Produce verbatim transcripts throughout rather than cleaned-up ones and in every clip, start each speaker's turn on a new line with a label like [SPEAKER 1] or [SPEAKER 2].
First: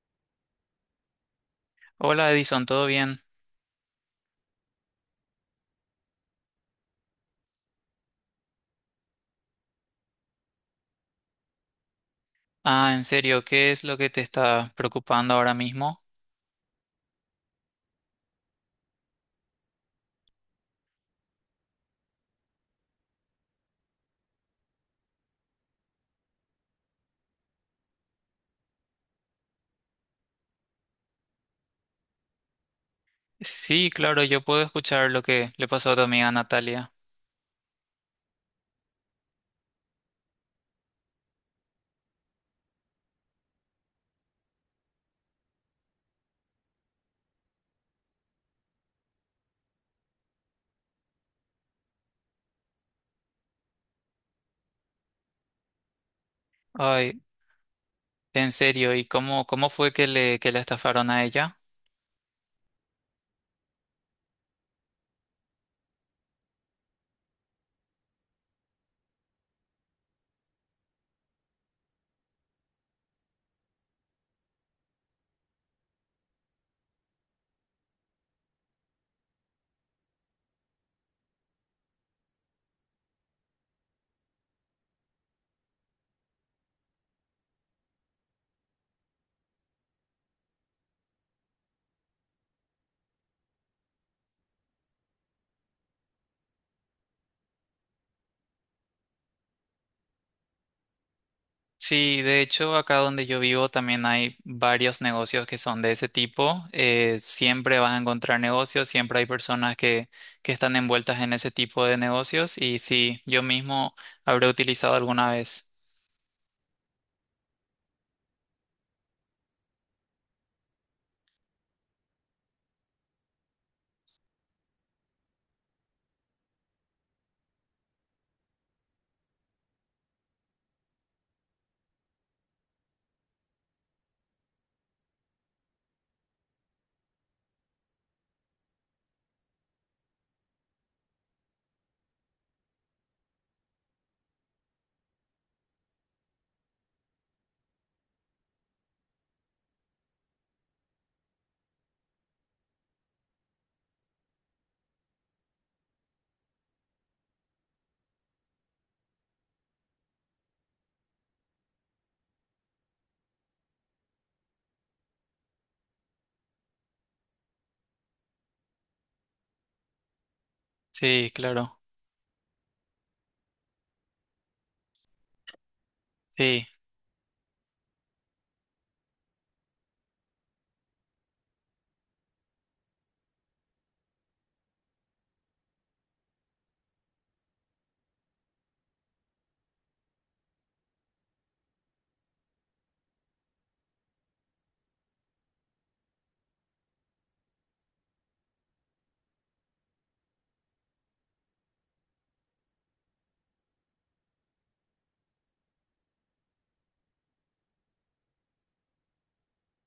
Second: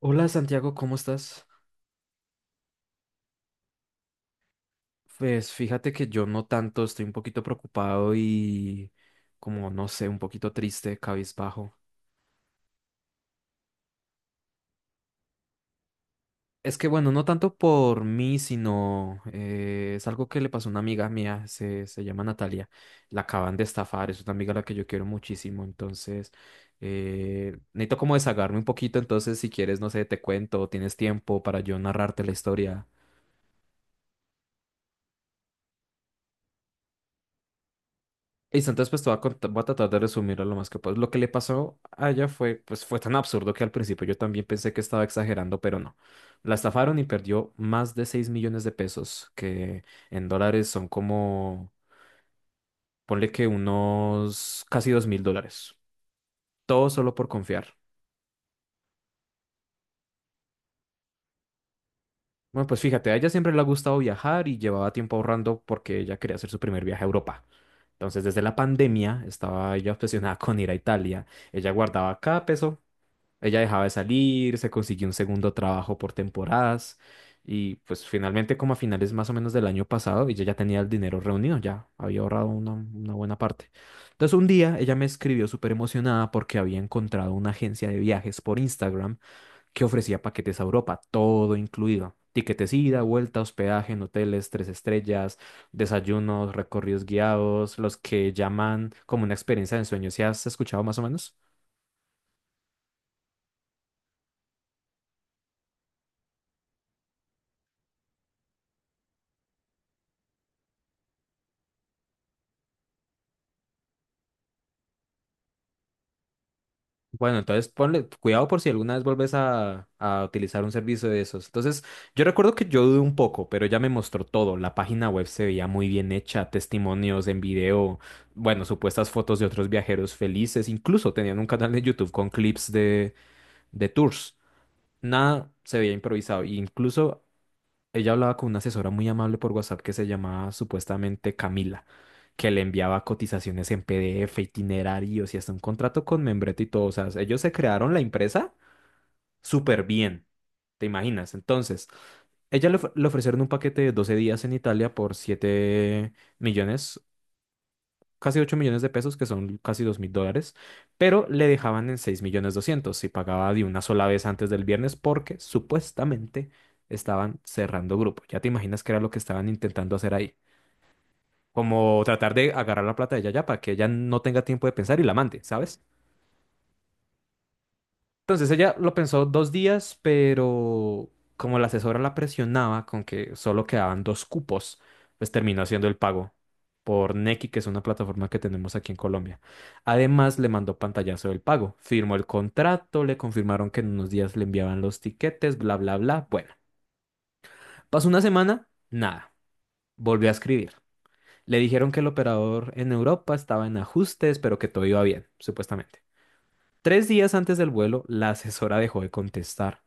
[SPEAKER 1] Hola Santiago, ¿cómo estás?
[SPEAKER 2] Hola Edison, ¿todo bien?
[SPEAKER 1] Pues fíjate que yo no tanto, estoy un poquito preocupado y como no sé, un poquito triste, cabizbajo.
[SPEAKER 2] Ah, en serio, ¿qué es lo que te está preocupando ahora mismo?
[SPEAKER 1] Es que bueno, no tanto por mí, sino eh, es algo que le pasó a una amiga mía, se, se llama Natalia, la acaban de estafar, es una amiga a la que yo quiero muchísimo, entonces eh, necesito como desahogarme un poquito, entonces si quieres, no sé, te cuento, tienes tiempo para yo narrarte la historia.
[SPEAKER 2] Sí, claro, yo puedo escuchar lo que le pasó a tu amiga Natalia.
[SPEAKER 1] Listo, entonces pues te voy a, cont- voy a tratar de resumirlo lo más que puedo. Lo que le pasó a ella fue, pues fue tan absurdo que al principio yo también pensé que estaba exagerando, pero no. La estafaron y perdió más de seis millones de pesos, que en dólares son como, ponle que unos casi dos mil dólares. Todo solo
[SPEAKER 2] Ay,
[SPEAKER 1] por confiar.
[SPEAKER 2] en serio, ¿y cómo, cómo fue que le, que la estafaron a ella?
[SPEAKER 1] Bueno, pues fíjate, a ella siempre le ha gustado viajar y llevaba tiempo ahorrando porque ella quería hacer su primer viaje a Europa. Entonces, desde la pandemia estaba ella obsesionada con ir a Italia. Ella guardaba cada peso. Ella dejaba de salir, se consiguió un segundo trabajo por temporadas y pues finalmente como a finales más o menos del año pasado ella ya tenía el dinero reunido, ya había ahorrado una, una buena parte. Entonces un día ella me escribió súper emocionada porque había encontrado una agencia de viajes por Instagram que ofrecía paquetes a Europa, todo incluido. Tiquetes ida, vuelta, hospedaje en hoteles, tres estrellas, desayunos, recorridos guiados, los que llaman como una experiencia de ensueño. ¿Si has escuchado más o menos?
[SPEAKER 2] Sí, de hecho, acá donde yo vivo también hay varios negocios que son de ese tipo. Eh, siempre vas a encontrar negocios, siempre hay personas que, que están envueltas en ese tipo de negocios y sí, yo mismo habré utilizado alguna vez.
[SPEAKER 1] Bueno, entonces ponle cuidado por si alguna vez vuelves a, a utilizar un servicio de esos. Entonces, yo recuerdo que yo dudé un poco, pero ella me mostró todo. La página web se veía muy bien hecha, testimonios en video, bueno, supuestas fotos de otros viajeros felices, incluso tenían un canal de YouTube con clips de, de tours. Nada se veía improvisado, e incluso ella hablaba con una asesora muy amable por WhatsApp que se llamaba supuestamente Camila, que le enviaba cotizaciones en P D F, itinerarios y hasta un contrato con membrete y todo. O sea, ellos se crearon la empresa súper bien, ¿te imaginas? Entonces, ella le, of- le ofrecieron un paquete de doce días en Italia por siete millones casi ocho millones de pesos, que son casi dos mil dólares, pero le dejaban en seis millones doscientos si pagaba de una sola vez antes del viernes porque supuestamente estaban cerrando grupo. Ya te imaginas qué era lo que estaban intentando hacer ahí.
[SPEAKER 2] Sí, claro.
[SPEAKER 1] Como tratar de agarrar la plata de ella ya para que ella no tenga tiempo de pensar y la mande, ¿sabes?
[SPEAKER 2] Sí.
[SPEAKER 1] Entonces ella lo pensó dos días, pero como la asesora la presionaba con que solo quedaban dos cupos, pues terminó haciendo el pago por Nequi, que es una plataforma que tenemos aquí en Colombia. Además, le mandó pantallazo del pago, firmó el contrato, le confirmaron que en unos días le enviaban los tiquetes, bla, bla, bla. Bueno, pasó una semana, nada, volvió a escribir. Le dijeron que el operador en Europa estaba en ajustes, pero que todo iba bien, supuestamente. Tres días antes del vuelo, la asesora dejó de contestar.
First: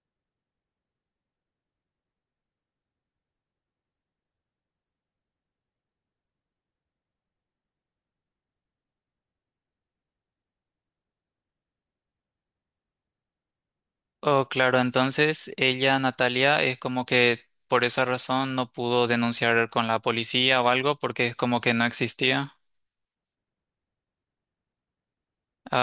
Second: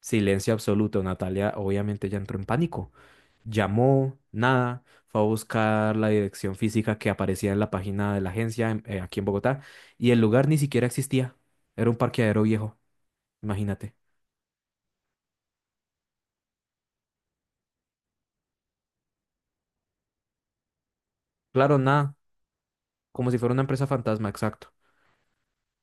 [SPEAKER 1] Silencio absoluto. Natalia obviamente ya entró en pánico. Llamó, nada, fue a buscar la dirección física que aparecía en la página de la agencia en- eh, aquí en Bogotá y el lugar ni siquiera existía. Era un parqueadero viejo, imagínate.
[SPEAKER 2] Oh, claro, entonces ella, Natalia, es como que por esa razón no pudo denunciar con la policía o algo porque es como que
[SPEAKER 1] Claro,
[SPEAKER 2] no
[SPEAKER 1] nada,
[SPEAKER 2] existía.
[SPEAKER 1] como si fuera una empresa fantasma, exacto.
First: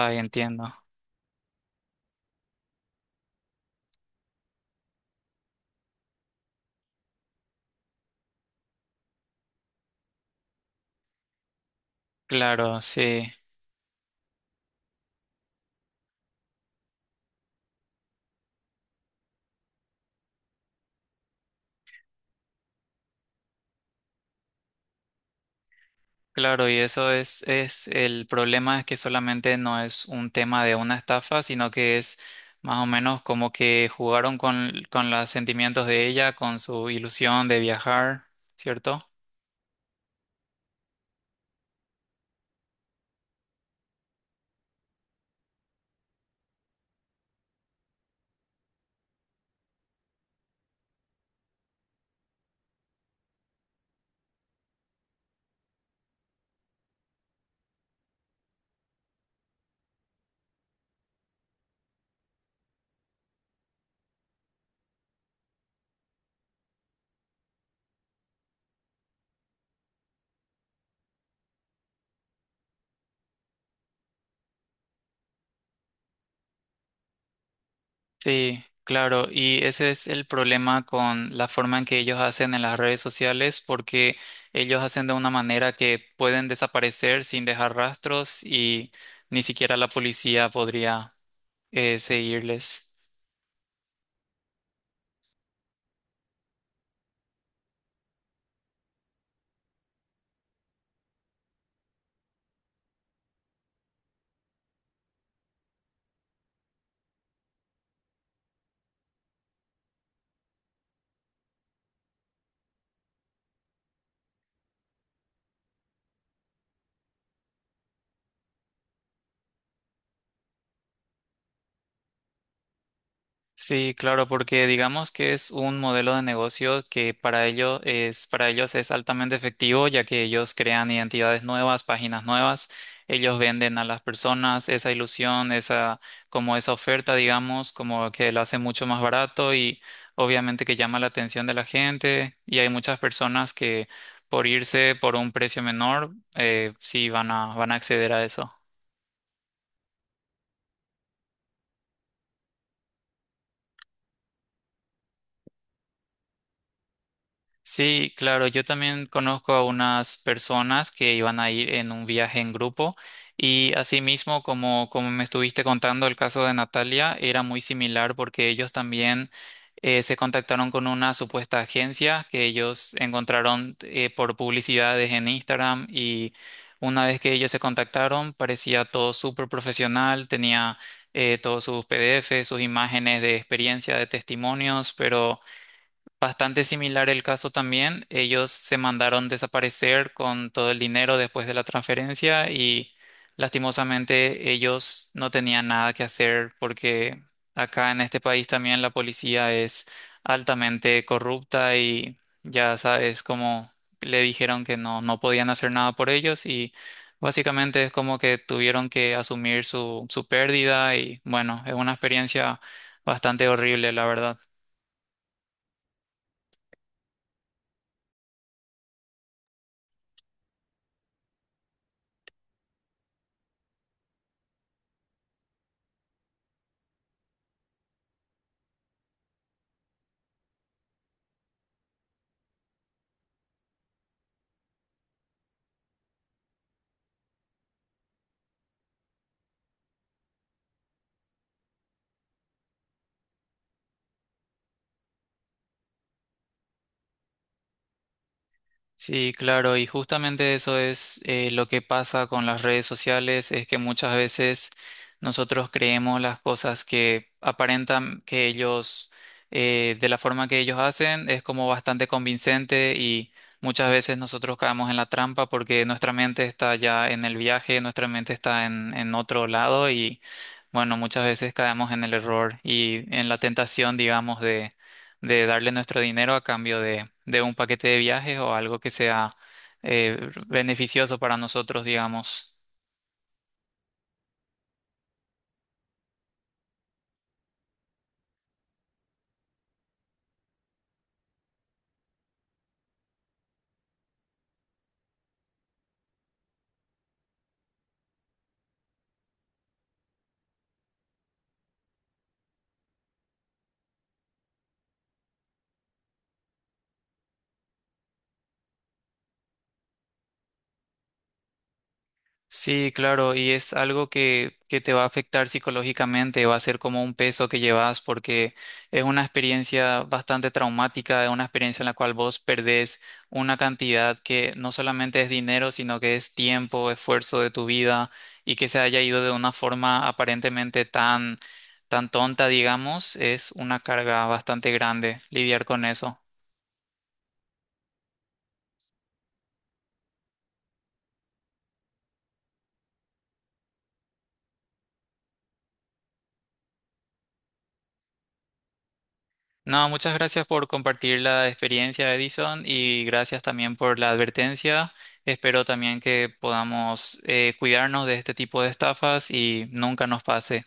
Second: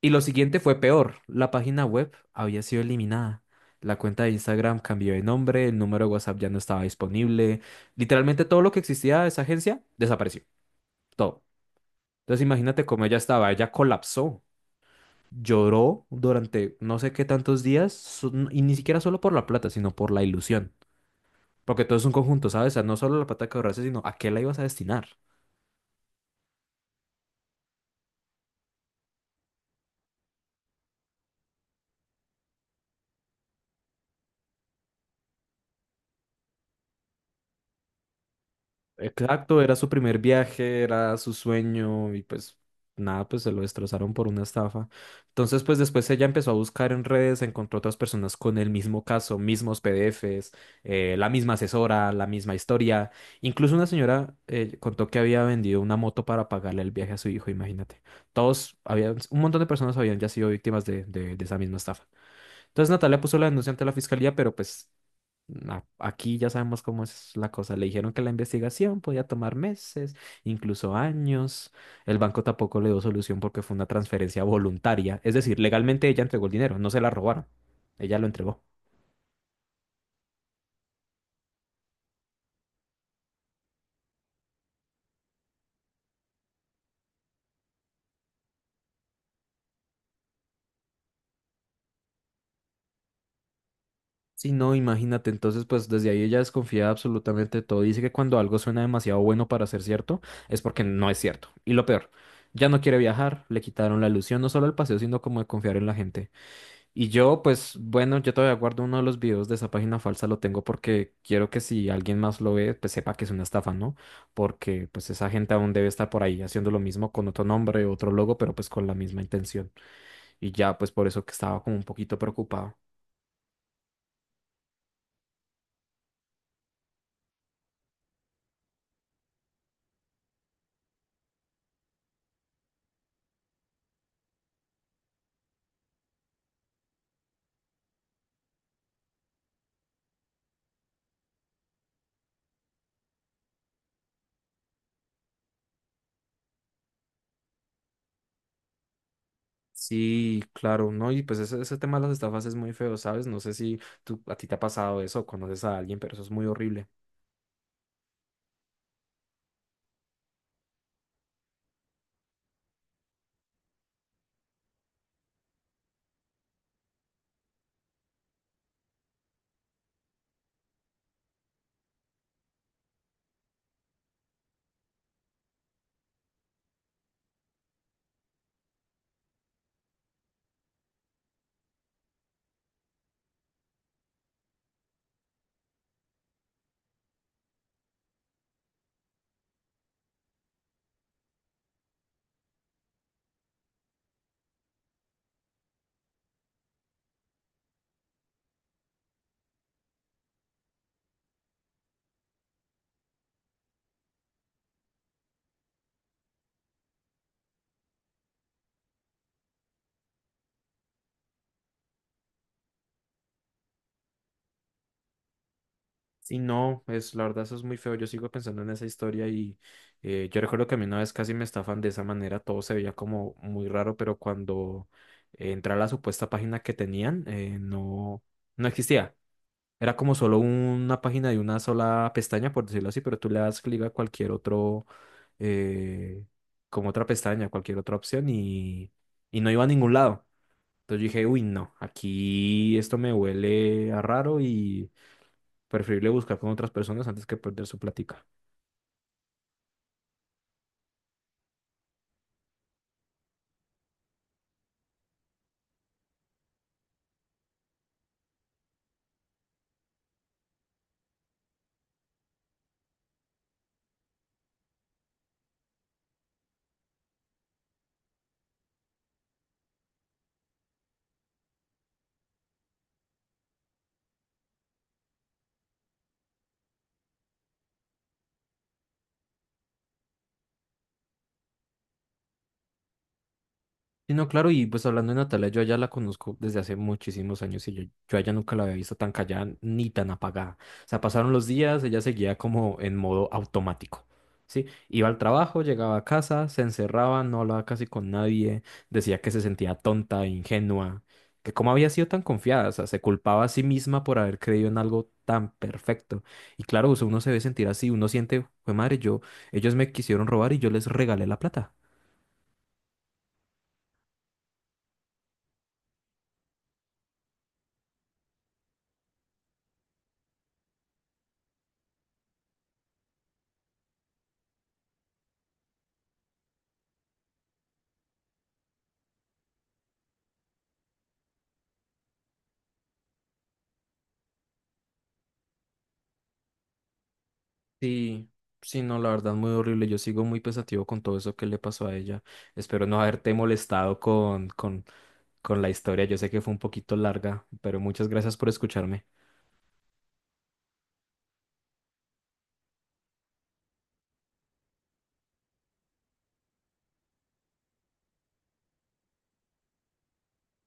[SPEAKER 1] Y lo siguiente
[SPEAKER 2] entiendo.
[SPEAKER 1] fue peor. La página web había sido eliminada. La cuenta de Instagram cambió de nombre, el número de WhatsApp ya no estaba disponible. Literalmente todo lo que existía de esa agencia desapareció. Todo. Entonces
[SPEAKER 2] Claro,
[SPEAKER 1] imagínate cómo ella
[SPEAKER 2] sí,
[SPEAKER 1] estaba, ella colapsó. Lloró durante no sé qué tantos días, so- y ni siquiera solo por la plata, sino por la ilusión. Porque todo es un conjunto, ¿sabes? O sea, no solo la plata que ahorraste, sino a qué la ibas a destinar.
[SPEAKER 2] claro, y eso es, es el problema es que solamente no es un tema de una estafa, sino que es más o menos como que jugaron con, con los sentimientos de ella, con su ilusión de viajar, ¿cierto?
[SPEAKER 1] Exacto, era su primer viaje, era su sueño y pues nada, pues se lo destrozaron por una estafa. Entonces, pues después ella empezó a buscar en redes, encontró otras personas con el mismo caso, mismos P D Fs, eh, la misma asesora, la misma historia. Incluso una señora eh, contó que había vendido una moto para pagarle el viaje a su hijo, imagínate. Todos, había, un montón de personas habían ya sido víctimas de, de de esa misma estafa. Entonces Natalia puso la denuncia ante la fiscalía, pero pues a- aquí ya sabemos cómo es la cosa. Le dijeron que la investigación podía tomar meses, incluso años. El banco tampoco le dio solución porque fue una transferencia voluntaria. Es decir, legalmente ella entregó el dinero, no se la robaron. Ella lo entregó.
[SPEAKER 2] Sí, claro, y ese es el problema con la forma en que ellos hacen en las redes sociales, porque ellos hacen de una manera que pueden desaparecer sin dejar rastros y ni siquiera la policía podría eh, seguirles.
[SPEAKER 1] Sí, no, imagínate, entonces pues desde ahí ella desconfía de absolutamente todo. Dice que cuando algo suena demasiado bueno para ser cierto, es porque no es cierto. Y lo peor, ya no quiere viajar, le quitaron la ilusión no solo el paseo, sino como de confiar en la gente. Y yo, pues bueno, yo todavía guardo uno de los videos de esa página falsa, lo tengo porque quiero que si alguien más lo ve, pues sepa que es una estafa, ¿no? Porque pues esa gente aún debe estar por ahí haciendo lo mismo con otro nombre, otro logo, pero pues con la misma intención. Y ya, pues por eso que estaba como un poquito preocupado.
[SPEAKER 2] Sí, claro, porque digamos que es un modelo de negocio que para ello es, para ellos es altamente efectivo, ya que ellos crean identidades nuevas, páginas nuevas, ellos venden a las personas esa ilusión, esa, como esa oferta, digamos, como que lo hace mucho más barato y obviamente que llama la atención de la gente y hay muchas personas que por irse por un precio menor, eh, sí van a, van a acceder a eso.
[SPEAKER 1] Sí, claro, ¿no? Y pues ese, ese tema de las estafas es muy feo, ¿sabes? No sé si tú, a ti te ha pasado eso o conoces a alguien, pero eso es muy horrible.
[SPEAKER 2] Sí, claro, yo también conozco a unas personas que iban a ir en un viaje en grupo y asimismo, como, como me estuviste contando el caso de Natalia, era muy similar porque ellos también eh, se contactaron con una supuesta agencia que ellos encontraron eh, por publicidades en Instagram y una vez que ellos se contactaron parecía todo súper profesional, tenía eh, todos sus P D F, sus imágenes de experiencia, de testimonios, pero... Bastante similar el caso también. Ellos se mandaron desaparecer con todo el dinero después de la transferencia y lastimosamente ellos no tenían nada que hacer porque acá en este país también la policía es altamente corrupta y ya sabes como le dijeron que no, no podían hacer nada por ellos y básicamente es como que tuvieron que asumir su, su pérdida y bueno, es una experiencia bastante horrible, la verdad.
[SPEAKER 1] Sí, no, es, la verdad eso es muy feo. Yo sigo pensando en esa historia y eh, yo recuerdo que a mí una vez casi me estafan de esa manera, todo se veía como muy raro, pero cuando eh, entré a la supuesta página que tenían, eh, no, no existía. Era como solo una página de una sola pestaña, por decirlo así, pero tú le das clic a cualquier otro, eh, como otra pestaña, cualquier otra opción y, y no iba a ningún lado. Entonces yo dije, uy, no, aquí esto me huele a raro y preferible buscar con otras personas antes que perder su plática.
[SPEAKER 2] Sí, claro, y justamente eso es eh, lo que pasa con las redes sociales, es que muchas veces nosotros creemos las cosas que aparentan que ellos, eh, de la forma que ellos hacen, es como bastante convincente y muchas veces nosotros caemos en la trampa porque nuestra mente está ya en el viaje, nuestra mente está en, en otro lado y bueno, muchas veces caemos en el error y en la tentación, digamos, de darle nuestro dinero a cambio de, de un paquete de viajes o algo que sea eh, beneficioso para nosotros, digamos.
[SPEAKER 1] Sí, no, claro, y pues hablando de Natalia, yo allá la conozco desde hace muchísimos años y yo, yo a ella nunca la había visto tan callada ni tan apagada. O sea, pasaron los días, ella seguía como en modo automático, ¿sí? Iba al trabajo, llegaba a casa, se encerraba, no hablaba casi con nadie, decía que se sentía tonta, ingenua, que cómo había sido tan confiada, o sea, se culpaba a sí misma por haber creído en algo tan perfecto. Y claro, o sea, uno se ve sentir así, uno siente, fue madre, yo, ellos me quisieron robar y yo les regalé la plata.
[SPEAKER 2] Sí, claro, y es algo que, que te va a afectar psicológicamente, va a ser como un peso que llevas porque es una experiencia bastante traumática, es una experiencia en la cual vos perdés una cantidad que no solamente es dinero, sino que es tiempo, esfuerzo de tu vida y que se haya ido de una forma aparentemente tan, tan tonta, digamos, es una carga bastante grande lidiar con eso.
[SPEAKER 1] Sí, sí, no, la verdad, muy horrible. Yo sigo muy pensativo con todo eso que le pasó a ella. Espero no haberte molestado con, con, con la historia. Yo sé que fue un poquito larga, pero muchas gracias por escucharme.
[SPEAKER 2] No, muchas gracias por compartir la experiencia, Edison, y gracias también por la advertencia. Espero también que podamos eh, cuidarnos de este tipo de estafas y nunca nos pase.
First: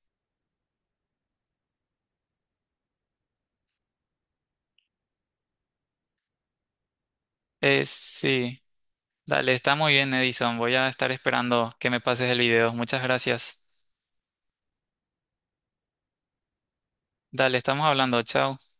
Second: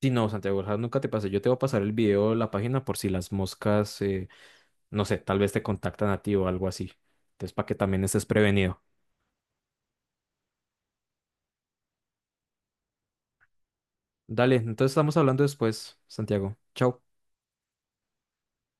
[SPEAKER 1] Sí, no, Santiago, ojalá nunca te pase. Yo te voy a pasar el video de la página por si las moscas, eh, no sé, tal vez te contactan a ti o algo así. Entonces, para que
[SPEAKER 2] Eh,
[SPEAKER 1] también estés
[SPEAKER 2] sí,
[SPEAKER 1] prevenido.
[SPEAKER 2] dale, está muy bien, Edison. Voy a estar esperando que me pases el video. Muchas gracias.
[SPEAKER 1] Dale, entonces estamos hablando después, Santiago. Chao.
[SPEAKER 2] Dale, estamos hablando. Chao.